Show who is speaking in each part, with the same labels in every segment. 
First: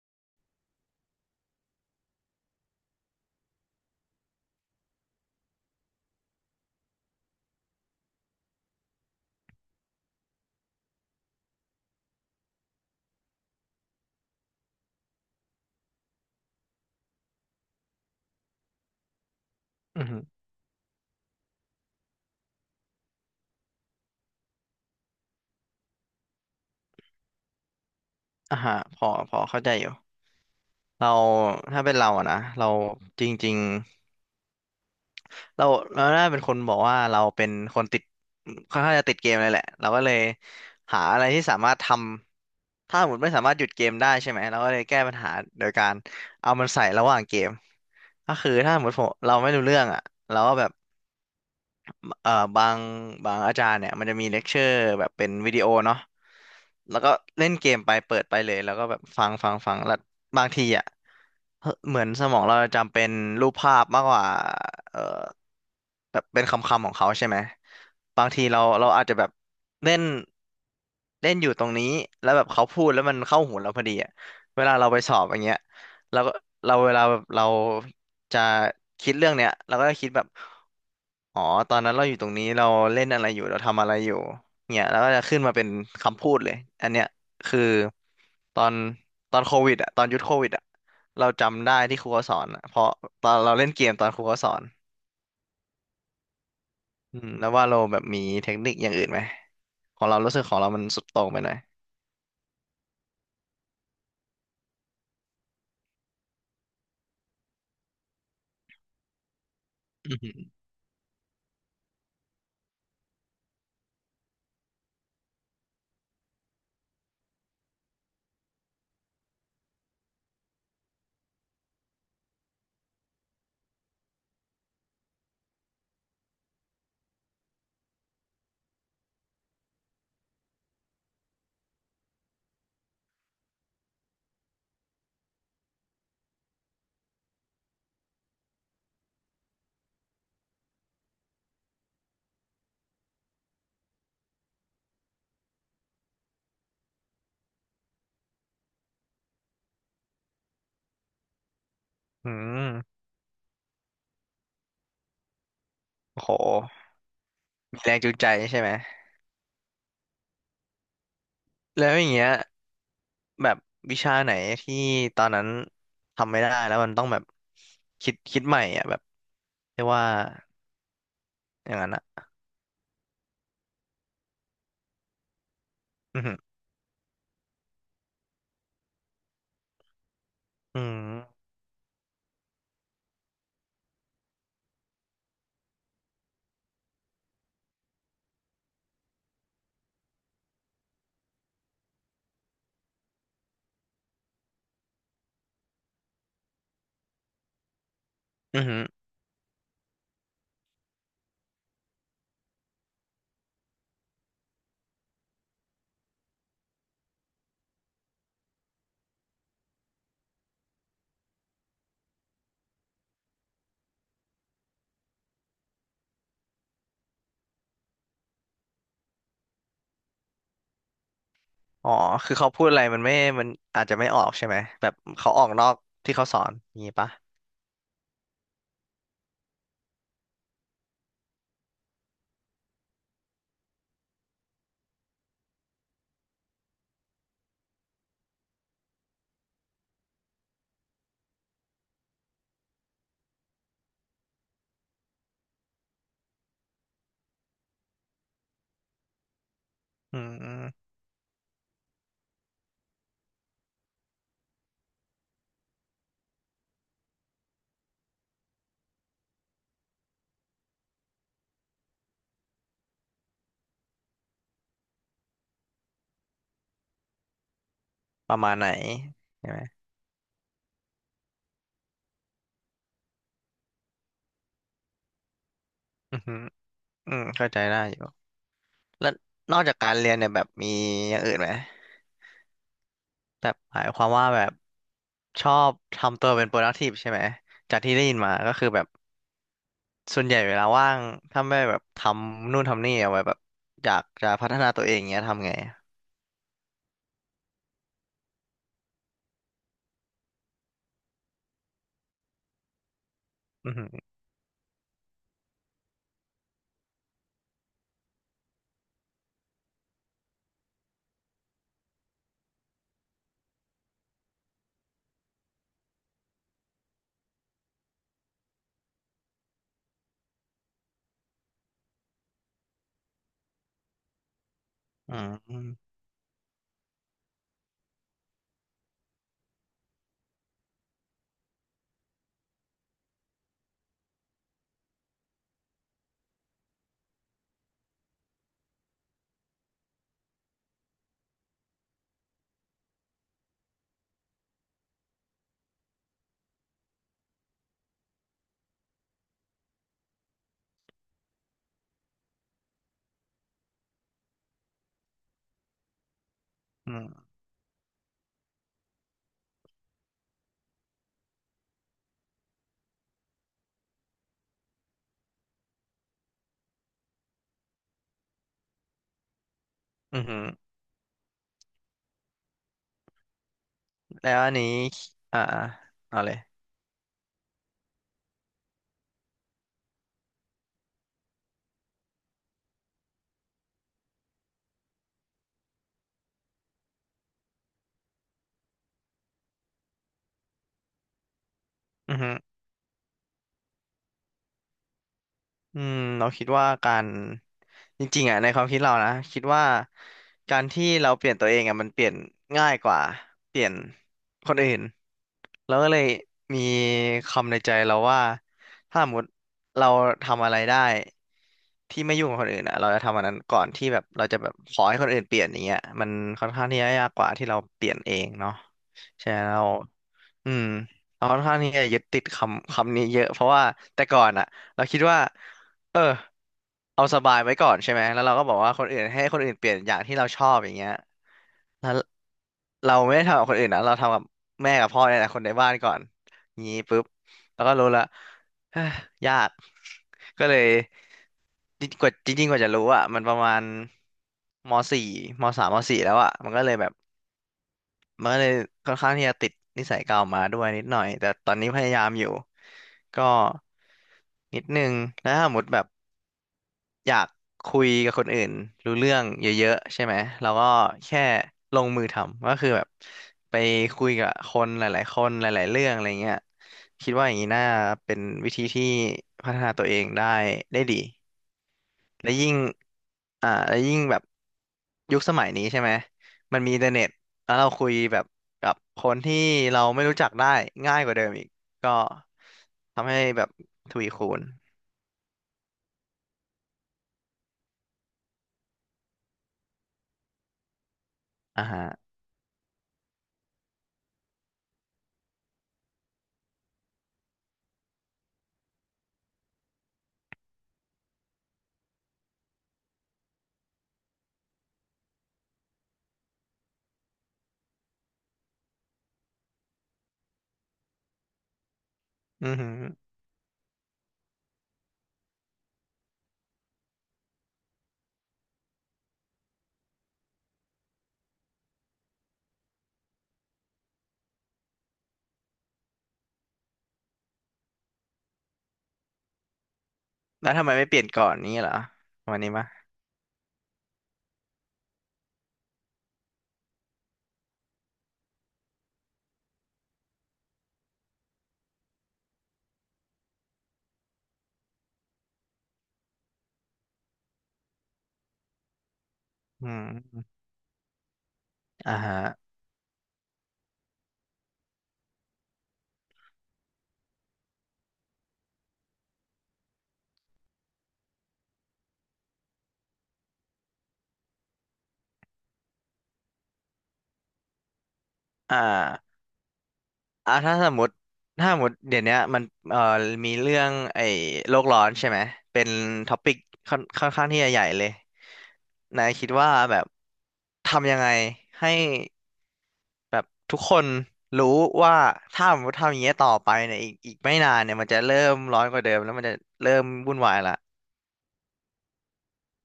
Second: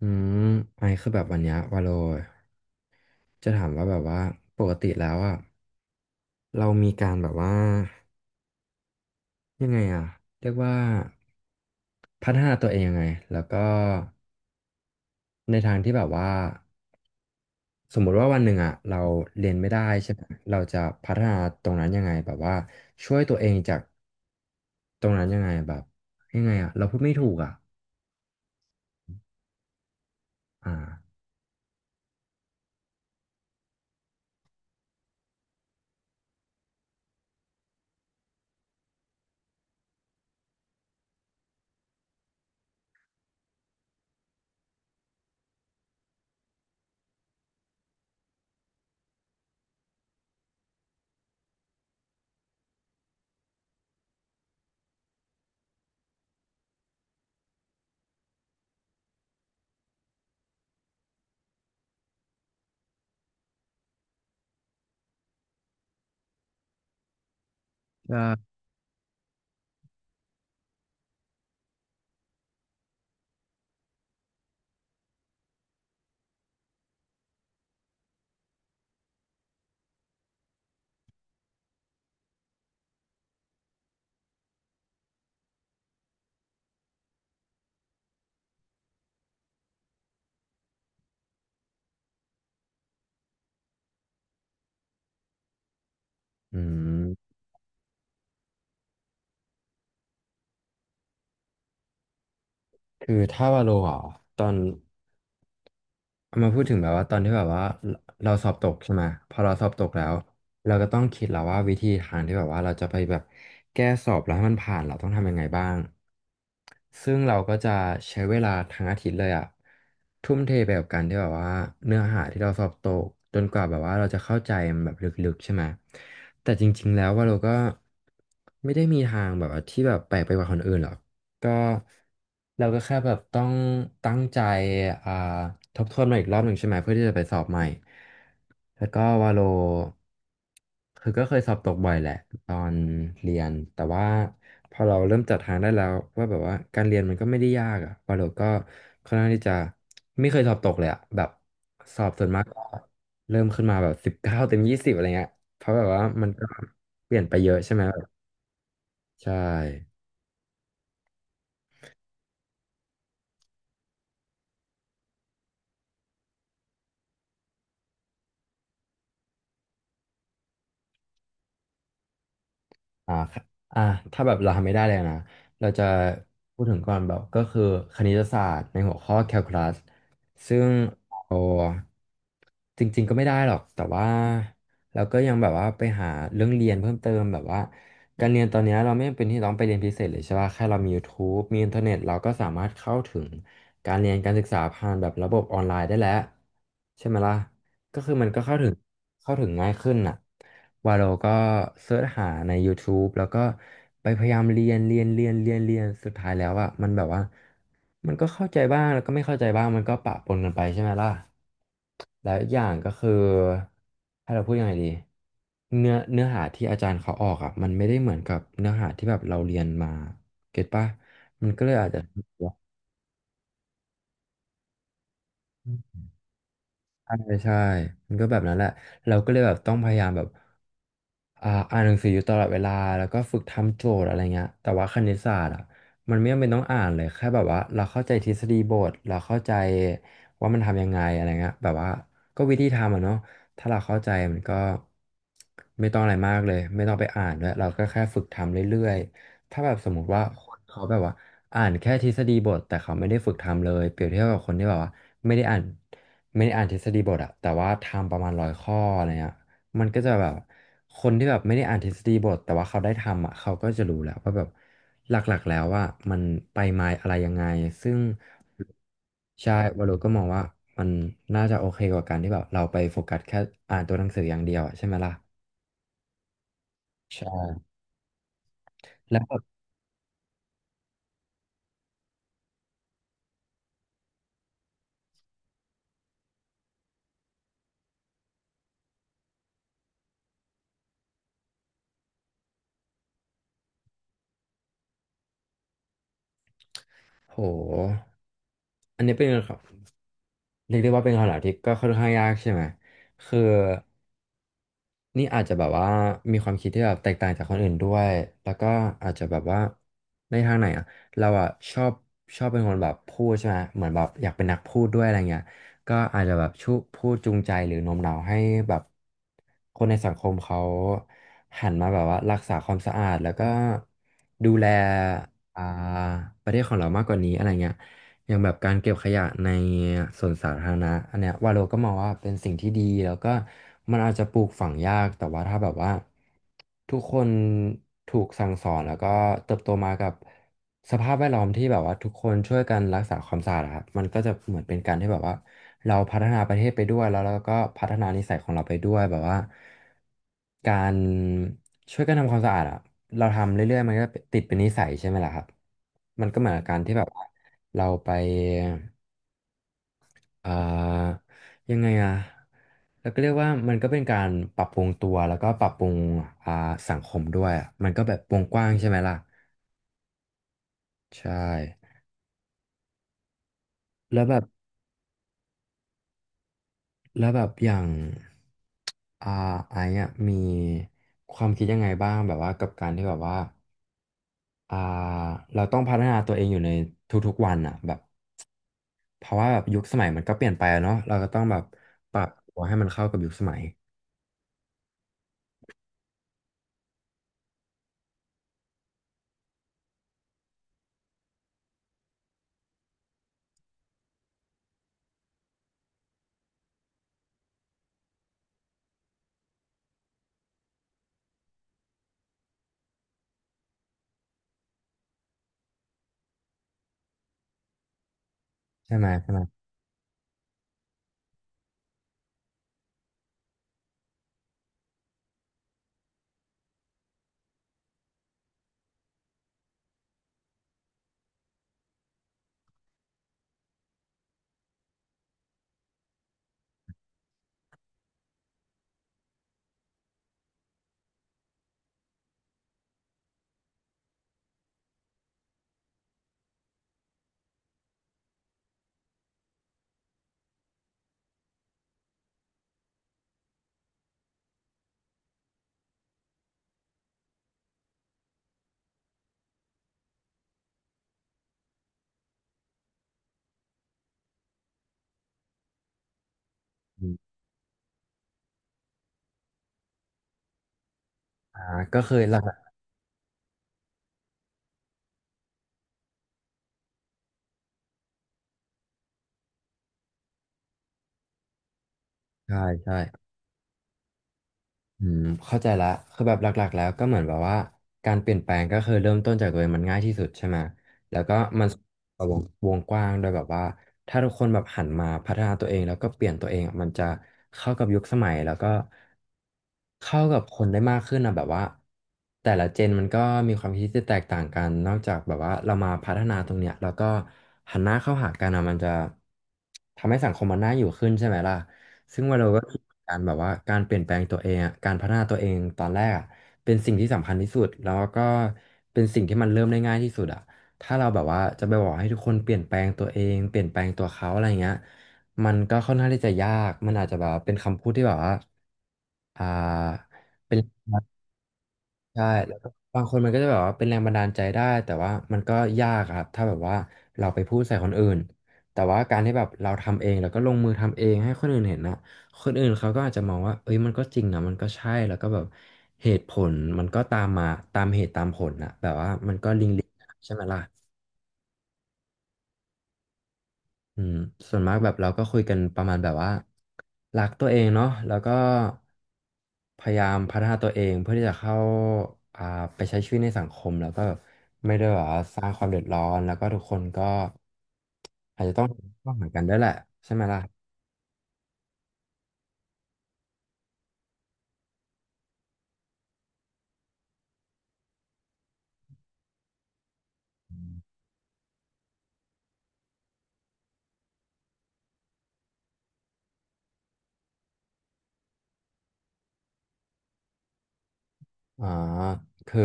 Speaker 1: อืมไอคือแบบวันเนี้ยวาโลจะถามว่าแบบว่าปกติแล้วอ่ะเรามีการแบบว่ายังไงอ่ะเรียกว่าพัฒนาตัวเองยังไงแล้วก็ในทางที่แบบว่าสมมุติว่าวันหนึ่งอ่ะเราเรียนไม่ได้
Speaker 2: อือ
Speaker 1: ใช่
Speaker 2: ฮึ
Speaker 1: ไหมเราจะพัฒนาตรงนั้นยังไงแบบว่าช่วยตัวเองจากตรงนั้นยังไงแบบยังไงอ่ะเราพูดไม่ถูกอ่ะ
Speaker 2: อ่าฮะพอเข้าใจอยู่
Speaker 1: อ่า
Speaker 2: เราถ้าเป็นเราอะนะเราจริงๆเราน่าเป็นคนบอกว่าเราเป็นคนติดค่อนข้างจะติดเกมเลยแหละเราก็เลยหาอะไรที่สามารถทำถ้าสมมติไม่สามารถหยุดเกมได้ใช่ไหมเราก็เลยแก้ปัญหาโดยการเอามันใส่ระหว่างเกมก็คือถ้าสมมติผมเราไม่รู้เรื่องอะเราก็แบบ เอ่อบางบางอาจารย์เนี่ยมันจะมีเลคเชอร์แบบเป็นวิดีโอเนาะแล้วก็เล่นเกมไปเปิดไปเลยแล้วก็แบบฟังแล้วบางทีอ่ะเฮ้ยเหมือนสมองเราจำเป็นรูปภาพมากกว่าเอ่อแบบเป็นคำคำของเขาใช่ไหมบางทีเราอาจจะแบบเล่นเล่นอยู่ตรงนี้แล้วแบบเขาพูดแล้วมันเข้าหูเราพอดีอ่ะเวลาเราไปสอบอย่างเงี้ยเราก็เวลาแบบเราจะคิดเรื่องเนี้ยเราก็จะคิดแบบ อ๋อตอนนั้นเราอยู่ตรงนี้เราเล่นอะไรอยู่เราทำอะไรอยู่เนี่ยแล้วก็จะขึ้นมาเป็นคำพูดเลยอันเนี้ยคือตอนตอนโควิดอ่ะตอนยุคโควิดอ่ะเราจำได้ที่ครูเขาสอนอะเพราะตอนเราเล่นเกมตอนครูเขาสอน
Speaker 1: อื
Speaker 2: อืม
Speaker 1: ม
Speaker 2: แล้วว่าเราแบบมีเทคนิคอย่างอื่นไหมของเรารู้สึกของเรามันสุดโต่งไปหน่อย
Speaker 1: คือถ้าวาโลอ่ะตอน เอามาพูดถึงแบบว่าตอนที่แบบว่าเราสอบตกใช่ไหมพอเราสอบตกแล้
Speaker 2: อื
Speaker 1: ว
Speaker 2: ม
Speaker 1: เราก็ต้องคิดแล้วว่าวิธีทางที่แบบว่าเราจะไปแบบแก้สอบแล้วให้มันผ่านเราต้องทำยังไงบ้างซึ่งเราก็จะใช้เวลาทั้งอาทิตย์เลยอะทุ่มเทไปกับการที่แบบว่าเนื้อหาที่เราสอบตกจนกว่าแบบว่าเราจะเข้าใจมันแบบลึกๆใช่ไหมแต่จริงๆแล้วว่าเราก็ไม่ได้มีทางแบบว่าที่แบบแปลกไปกว่าคนอื่นหรอก ก็เราก็แค่แบบต้องตั้งใจอ่าทบทวนมาอีกรอบหนึ่งใช่ไหมเพื่อที่จะไปสอบใหม่แล้วก็วาโลคือก็เคยสอบตกบ่อยแหละตอนเรียนแต่ว่าพอเราเริ่มจัดทางได้แล้วว่าแบบว่าการเรียนมันก็ไม่ได้ยากอะวาโลก็ค่อนข้างที่จะไม่เคยสอบตกเลยอะแบบสอบส่
Speaker 2: อ
Speaker 1: ว
Speaker 2: อื
Speaker 1: นมากก็
Speaker 2: ม
Speaker 1: เริ่มขึ้นมาแบบ19 เต็ม 20อะไรเงี้ยเพราะแบบว่า
Speaker 2: โอ้
Speaker 1: มัน
Speaker 2: โห
Speaker 1: ก็เปลี่ยนไปเยอะใช่
Speaker 2: มี
Speaker 1: ไหม
Speaker 2: แรงจูงใจใช่ไหม
Speaker 1: ใช่
Speaker 2: แล้วอย่างเงี้ยแบบวิชาไหนที่ตอนนั้นทำไม่ได้แล้วมันต้องแบบคิดใหม่อ่ะแบบเรียกว่า อย่างนั้นอ่ะ
Speaker 1: อ่าครับอ่าถ้าแบบเราทำไม่ได้เลยนะเราจะ
Speaker 2: อือหือ
Speaker 1: พูดถึงก่อนแบบก็คือคณิตศาสตร์ในหัวข้อแคลคูลัสซึ่ง
Speaker 2: อื
Speaker 1: เรา
Speaker 2: ม
Speaker 1: จริงๆก็ไม่ได้หรอกแต่ว่าเราก็ยังแบบว่าไปหาเรื่องเรียนเพิ่มเติมแบบว่าการเรียนตอนเนี้ยเราไม่จำเป็นที่ต้องไปเรียนพิเศษเลยใช่ป่ะแค่เรามี YouTube มีอินเทอร์เน็ตเราก็สามารถเข้าถึงการเรียนการศึกษาผ่านแบบระบบออนไลน์ได้แล้วใช่ไหมล่ะ ก็คือมันก็เข้า
Speaker 2: อหือ
Speaker 1: ถึง
Speaker 2: หือ
Speaker 1: เข้าถึงง่ายขึ้นน่ะวาโลก็เสิร์ชหาใน YouTube แล้วก็ไปพยายามเรียนเรียนเรียนเรียนเรียนสุดท้ายแล้วอ่ะมันแบบว่ามันก็เข้าใจบ้างแล้วก็ไม่เข้าใจบ้างมันก็ปะปนกันไปใช่ไหมล่ะแล้วอีกอย่างก็คือให้เราพูดยังไงดีเนื้อหาที่อาจารย์เขาออกอ่ะมันไม่ได้เหมือนกับเนื้อหาที่แบบเราเรียนมาเก็ตป่ะมันก็เลยอา
Speaker 2: อ๋
Speaker 1: จ
Speaker 2: อ
Speaker 1: จะ
Speaker 2: คือเขาพูดอะไรมันไม่มันอาจจะไม่ออกใช่ไหมแบบเขาออกนอกที่เขาสอนอย่างนี้ปะ
Speaker 1: ใช่ใช่มันก็แบบนั้นแหละ เราก็เลยแบบต้องพยายามแบบอ่านหนังสืออยู่ตลอดเวลาแล้วก็ฝึกทำโจทย์อะไรเงี้ยแต่ว่าคณิตศาสตร์อ่ะมันไม่จำเป็นต้องอ่านเลยแค่แบบว่าเราเข้าใจทฤษฎีบทเราเข้าใจว่ามันทำยังไงอะไรเงี้ยแบบว่าก็วิธีทำอ่ะเนาะถ้าเราเข้าใจมันก็ไม่ต้องอะไรมากเลย ไม่ต้องไปอ่านด้วยเราก็แค่ฝึกทำเรื่อย ถ้าแบบสมมุติ
Speaker 2: อื
Speaker 1: ว่าคนเขา
Speaker 2: ม
Speaker 1: แบบว่าอ่านแค่ทฤษฎีบทแต่เขาไม่ได้ฝึกทำเลยเปรียบเทียบกับคนที่แบบว่าไม่ได้อ่านไม่ได้อ่านทฤษฎีบทอะแต่ว่าทำประมาณ100 ข้ออะไรเงี้ยมันก็จะแบบคนที่แบบไม่ได้อ่านทฤษฎีบทแต่ว่าเขาได้ทำอะเขาก็จะรู้แล้วว่าแบบหลักๆแล้วว่ามันไปมาอะไรยังไงซึ่ง
Speaker 2: ประมาณไหนใช่
Speaker 1: ใช่
Speaker 2: ไหม
Speaker 1: วารลก็มองว่ามันน่าจะโอเคกว่าการที่แบบเราไปโฟกัสแค่อ่านตัวหนังสืออย่างเดียวอะใช่ไหมล่ะ
Speaker 2: อือหืออื
Speaker 1: ใ
Speaker 2: มเข้าใจ
Speaker 1: ช่
Speaker 2: ได้อยู่แล้ว
Speaker 1: แล้วแบบ
Speaker 2: นอกจากการเรียนเนี่ยแบบมีอย่างอื่นไหมแบบหมายความว่าแบบชอบทำตัวเป็น productive ใช่ไหมจากที่ได้ยินมาก็คือแบบส่วนใหญ่เวลาว่างถ้าไม่แบบทำนู่นทำนี่เอาไว้แบบอยากจะพัฒนาตัวเองเงี้ยทำไง
Speaker 1: โหอันนี้เป็นไงครับ เรียกได้ว่าเป็นคำถามที่ก็ค่อนข้างยากใช่ไหม คือ
Speaker 2: อือหือ
Speaker 1: นี่อาจจะแบบว่ามีความคิดที่แบบแตกต่างจากคนอื่นด้วย แล้วก็อาจจะแบบว่าในทางไหนอ่ะเราอ่ะชอบเป็นคนแบบพูดใช่ไหมเหมือนแบบอยากเป็นนักพูดด้วยอะไรเงี้ยก็อาจจะแบบชูพูดจูงใจหรือโน้มน้าวให้แบบคนในสังคมเขาหันมาแบบว่ารักษาความสะอาดแล้วก็ดูแล
Speaker 2: อืมอื
Speaker 1: อ่า
Speaker 2: ม
Speaker 1: ประเทศของเรามากกว่านี้อะไรเงี้ย อย่างแบบการเก็บขยะในสวนสาธารณะอันเนี้ยวาโลก็มองว่าเป็นสิ่งที่ดีแล้วก็มันอาจจะปลูกฝังยากแต่ว่าถ้าแบบว่าทุกคนถูกสั่งสอนแล้วก็เติบโตมากับสภาพแวดล้อมที่แบบว่าทุกคนช่วยกันรักษาความสะอาดอะครับมันก็จะเหมือนเป็นการที่แบบว่าเราพัฒนาประเทศไปด้วยแล้วเราก็พัฒนานิสัยของเราไปด้วยแบบว่าการ ช่วยกันทำความสะอาดอะเราทำเรื่อยๆมันก็ติดเป็นนิสัยใช่ไหมล่ะครับมันก็เหมือนกับการ
Speaker 2: อื
Speaker 1: ที่แบบว่า
Speaker 2: ม
Speaker 1: เราไปเอ่อยังไงอะเราก็เรียกว่ามันก็เป็นการปรับปรุงตัวแล้วก็ปรับปรุงอ่าสังคมด้วยอะมันก็แบบวงกว้างใช่ไหมล่ะ
Speaker 2: อืม
Speaker 1: ใช่แล้ว
Speaker 2: แล้
Speaker 1: แบ
Speaker 2: ว
Speaker 1: บ
Speaker 2: อันนี้อ่าเอาเลย
Speaker 1: แล้วแบบอย่างอ่าไอ้อะมีความคิดยังไงบ้างแบบว่ากับการที่แบบว่าอ่าเราต้องพัฒนาตัวเองอยู่ในทุกๆวันอ่ะแบบ เพราะว่าแบบยุคสมัยมันก็เปลี่ยนไปอะเนาะเราก็ต้องแบบป
Speaker 2: อือ
Speaker 1: รับ
Speaker 2: ฮึ
Speaker 1: ตัวให้มันเข้ากับยุคสมัย
Speaker 2: อืมเราคิดว่าการจริงๆอ่ะในความคิดเรานะคิดว่าการที่เราเปลี่ยนตัวเองอ่ะมันเปลี่ยนง่ายกว่าเปลี่ยนคนอื่นแล้วก็เลยมีคำในใจเราว่าถ้าสมมติเราทำอะไรได้ที่ไม่ยุ่งกับคนอื่นอ่ะเราจะทำอันนั้นก่อนที่แบบเราจะแบบขอให้คนอื่นเปลี่ยนอย่างเงี้ยมันค่อนข้างที่จะยากกว่าที่เราเปลี่ยนเองเนาะ
Speaker 1: ใช่ไหม
Speaker 2: ใช่
Speaker 1: ใช่ไหม
Speaker 2: แล้ว อืมเราค่อนข้างที่จะยึดติดคำคำนี้เยอะเพราะว่าแต่ก่อนอ่ะเราคิดว่าเออเอาสบายไว้ก่อนใช่ไหมแล้วเราก็บอกว่าคนอื่นให้คนอื่นเปลี่ยนอย่างที่เราชอบอย่างเงี้ยแล้วเราไม่ได้ทำกับคนอื่นนะเราทำกับแม่กับพ่อเนี่ยแหละคนในบ้านก่อนงี้ปุ๊บแล้วก็รู้ละเอ้อยากก็เลยจริงกว่าจริงๆกว่าจะรู้อ่ะมันประมาณมสี่มสามมสี่แล้วอ่ะมันก็เลยแบบ มันก็เลยค่อนข้างที่จะติดนิสัยเก่ามาด้วยนิดหน่อยแต่ตอนนี้พยายามอยู่ก็นิดนึงแล้วถ้าสมมติแบบอยากคุยกับคนอื่นรู้เรื่องเยอะๆใช่ไหมเราก็แค่ลงมือทำก็คือแบบไปคุยกับคนหลายๆคนหลายๆเรื่องอะไรเงี้ย
Speaker 1: อ
Speaker 2: คิด
Speaker 1: ม
Speaker 2: ว่าอย่างนี้น่าเป็นวิธีที่พัฒนาตัวเองได้ได้ดี
Speaker 1: อ่าก็เคย
Speaker 2: และ
Speaker 1: หลัก
Speaker 2: ยิ่งและยิ่งแบบยุคสมัยนี้ใช่ไหมมันมีอินเทอร์เน็ตแล้วเราคุยแบบกับคนที่เราไม่รู้จักได้ง่ายกว่าเดิมอีกก็
Speaker 1: ๆใช่ใช่
Speaker 2: ทำให้แบบทวีคูณ
Speaker 1: อืมเข้าใจละคือแบบหลักๆแล้วก็เหมือนแบบว่าการเปลี่ยนแปลงก็คือเริ่มต้นจากตัวเองมันง่ายที่สุดใช่ไหมแล้วก็
Speaker 2: อ่า
Speaker 1: มัน
Speaker 2: ฮะ
Speaker 1: วงวงกว้างโดยแบบว่าถ้าทุกคนแบบหันมาพัฒนาตัวเองแล้วก็เปลี่ยนตัวเองอะมันจะเข้ากับยุคสมัยแล้วก็เข้ากับคนได้มากขึ้นนะแบบว่าแต่ละเจนมันก็มีความคิดที่แตกต่างกันนอกจากแบบว่าเรามาพัฒนาตรงเนี้ยแล้วก็หันหน้าเข้าหากันอะมันจะทำให้สังคมมันน่าอยู่ขึ้นใช่ไหมล่ะ ซึ่งวัน
Speaker 2: อื
Speaker 1: เรา
Speaker 2: อ
Speaker 1: ก็
Speaker 2: หือ
Speaker 1: คิดเหมือนการแบบว่าการเปลี่ยนแปลงตัวเองอะการพัฒนาตัวเองตอนแรกอะเป็นสิ่งที่สำคัญที่สุดแล้วก็เป็นสิ่งที่มันเริ่มได้ง่ายที่สุดอะถ้าเราแบบว่าจะไปบอกให้ทุกคนเปลี่ยนแปลงตัวเองเปลี่ยนแปลงตัวเขาอะไรเงี้ยมันก็ค่อนข้างที่จะยากมันอาจจะแบบว่าเป็นคำพูดที่แบบว่าอ่า
Speaker 2: แล้ว
Speaker 1: เป็น
Speaker 2: ทำไมไม่เปลี่ยนก่อนนี้เหรอ
Speaker 1: ใช่
Speaker 2: วันนี้
Speaker 1: แล้วก็
Speaker 2: มะ
Speaker 1: บางคนมันก็จะแบบว่าเป็นแรงบันดาลใจได้แต่ว่ามันก็ยากอะครับถ้าแบบว่าเราไปพูดใส่คนอื่นแต่ว่าการที่แบบเราทำเองแล้วก็ลงมือทำเองให้คนอื่นเห็นนะคนอื่นเขาก็อาจจะมองว่าเอ้ยมันก็จริงนะมันก็ใช่แล้วก็แบบเหตุผลมันก็ตามมาตามเหตุตามผลนะแบบว่ามันก็
Speaker 2: อื
Speaker 1: ลิง
Speaker 2: ม
Speaker 1: ใช่ไหมล่ะ
Speaker 2: อ่าฮะ
Speaker 1: อืมส่วนมากแบบเราก็คุยกันประมาณแบบว่ารักตัวเองเนาะแล้วก็พยายามพัฒนาตัวเองเพื่อที่จะเข้าอ่าไปใช้ชีวิตในสังคมแล้วก็ไม่ได้แบบว่าสร้างความเดือดร้อนแล้วก็ทุกคนก็อาจจะ
Speaker 2: อ่
Speaker 1: ต้องเข้า
Speaker 2: า
Speaker 1: หากันด้วยแหละใช่ไหม
Speaker 2: อ่ะ
Speaker 1: ล่ะ
Speaker 2: ถ้าสมมติเดี๋ยวเนี้ยมันเอ่อมีเรื่องไอ้โลกร้อนใช่ไหมเป็นท็อปิกค่อนข้างที่จะใหญ่เลยนายคิดว่าแบบทำยังไงให้แบบทุกคนรู้ว่าถ้าสมมติทำอย่างเงี้ยต่อไปเนี่ยอีกไม่นานเนี่ยมันจะเริ่มร้อนกว่าเดิมแล้วมันจะเริ่มวุ่นวายละ
Speaker 1: อ๋อคือ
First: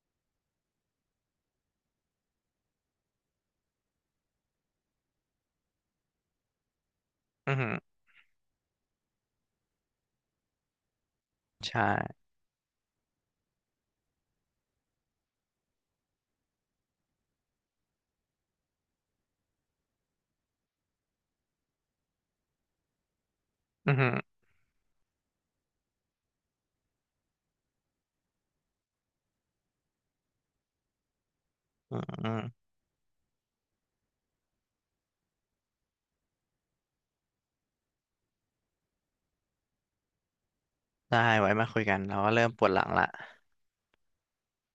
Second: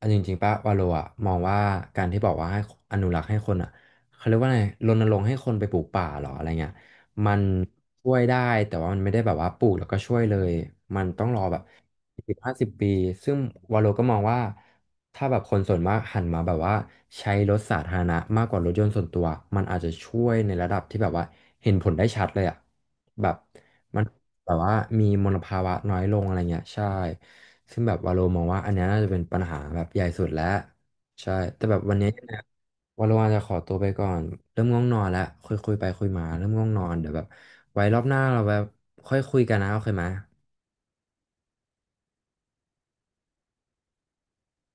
Speaker 1: อันจริงๆป่ะวาโลอะมองว่าการที่บอกว่าให้อนุรักษ์ให้คนอะเขาเรียกว่าไงรณรงค์ให้คนไปปลูกป่าเหรออะไรเงี้ยมัน
Speaker 2: อือหือ
Speaker 1: ช่วยได้แต่ว่ามันไม่ได้แบบว่าปลูกแล้วก็ช่วยเลยมันต้องรอแบบ
Speaker 2: ใช่
Speaker 1: 10-15 ปีซึ่งวาโลก็มองว่าถ้าแบบคนส่วนมากหันมาแบบว่าใช้รถสาธารณะมากกว่ารถยนต์ส่วนตัวมันอาจจะช่วยในระดับที่แบบว่าเห็นผลได้ชัดเลยอะแบบ
Speaker 2: อือ
Speaker 1: มัน
Speaker 2: หือ
Speaker 1: แบบว่ามีมลภาวะน้อยลงอะไรเงี้ยใช่ ซึ่งแบบวาโลมองว่าอันเนี้ยน่าจะเป็นปัญหาแบบใหญ่สุดแล้วใช่แต่แบบวั
Speaker 2: อื
Speaker 1: น
Speaker 2: อ
Speaker 1: เนี้ยยัง
Speaker 2: อื
Speaker 1: ไง
Speaker 2: อ
Speaker 1: วาโลอาจจะขอตัวไปก่อนเริ่มง่วงนอนแล้วคุยไปคุยมาเริ่มง่วงนอนเดี๋ยวแบบไว้รอบหน้าเราแบบค่อยคุยกันนะโอเคไหม
Speaker 2: ได้ไว้มาคุยกันเราก็เริ่มปวดหลังละ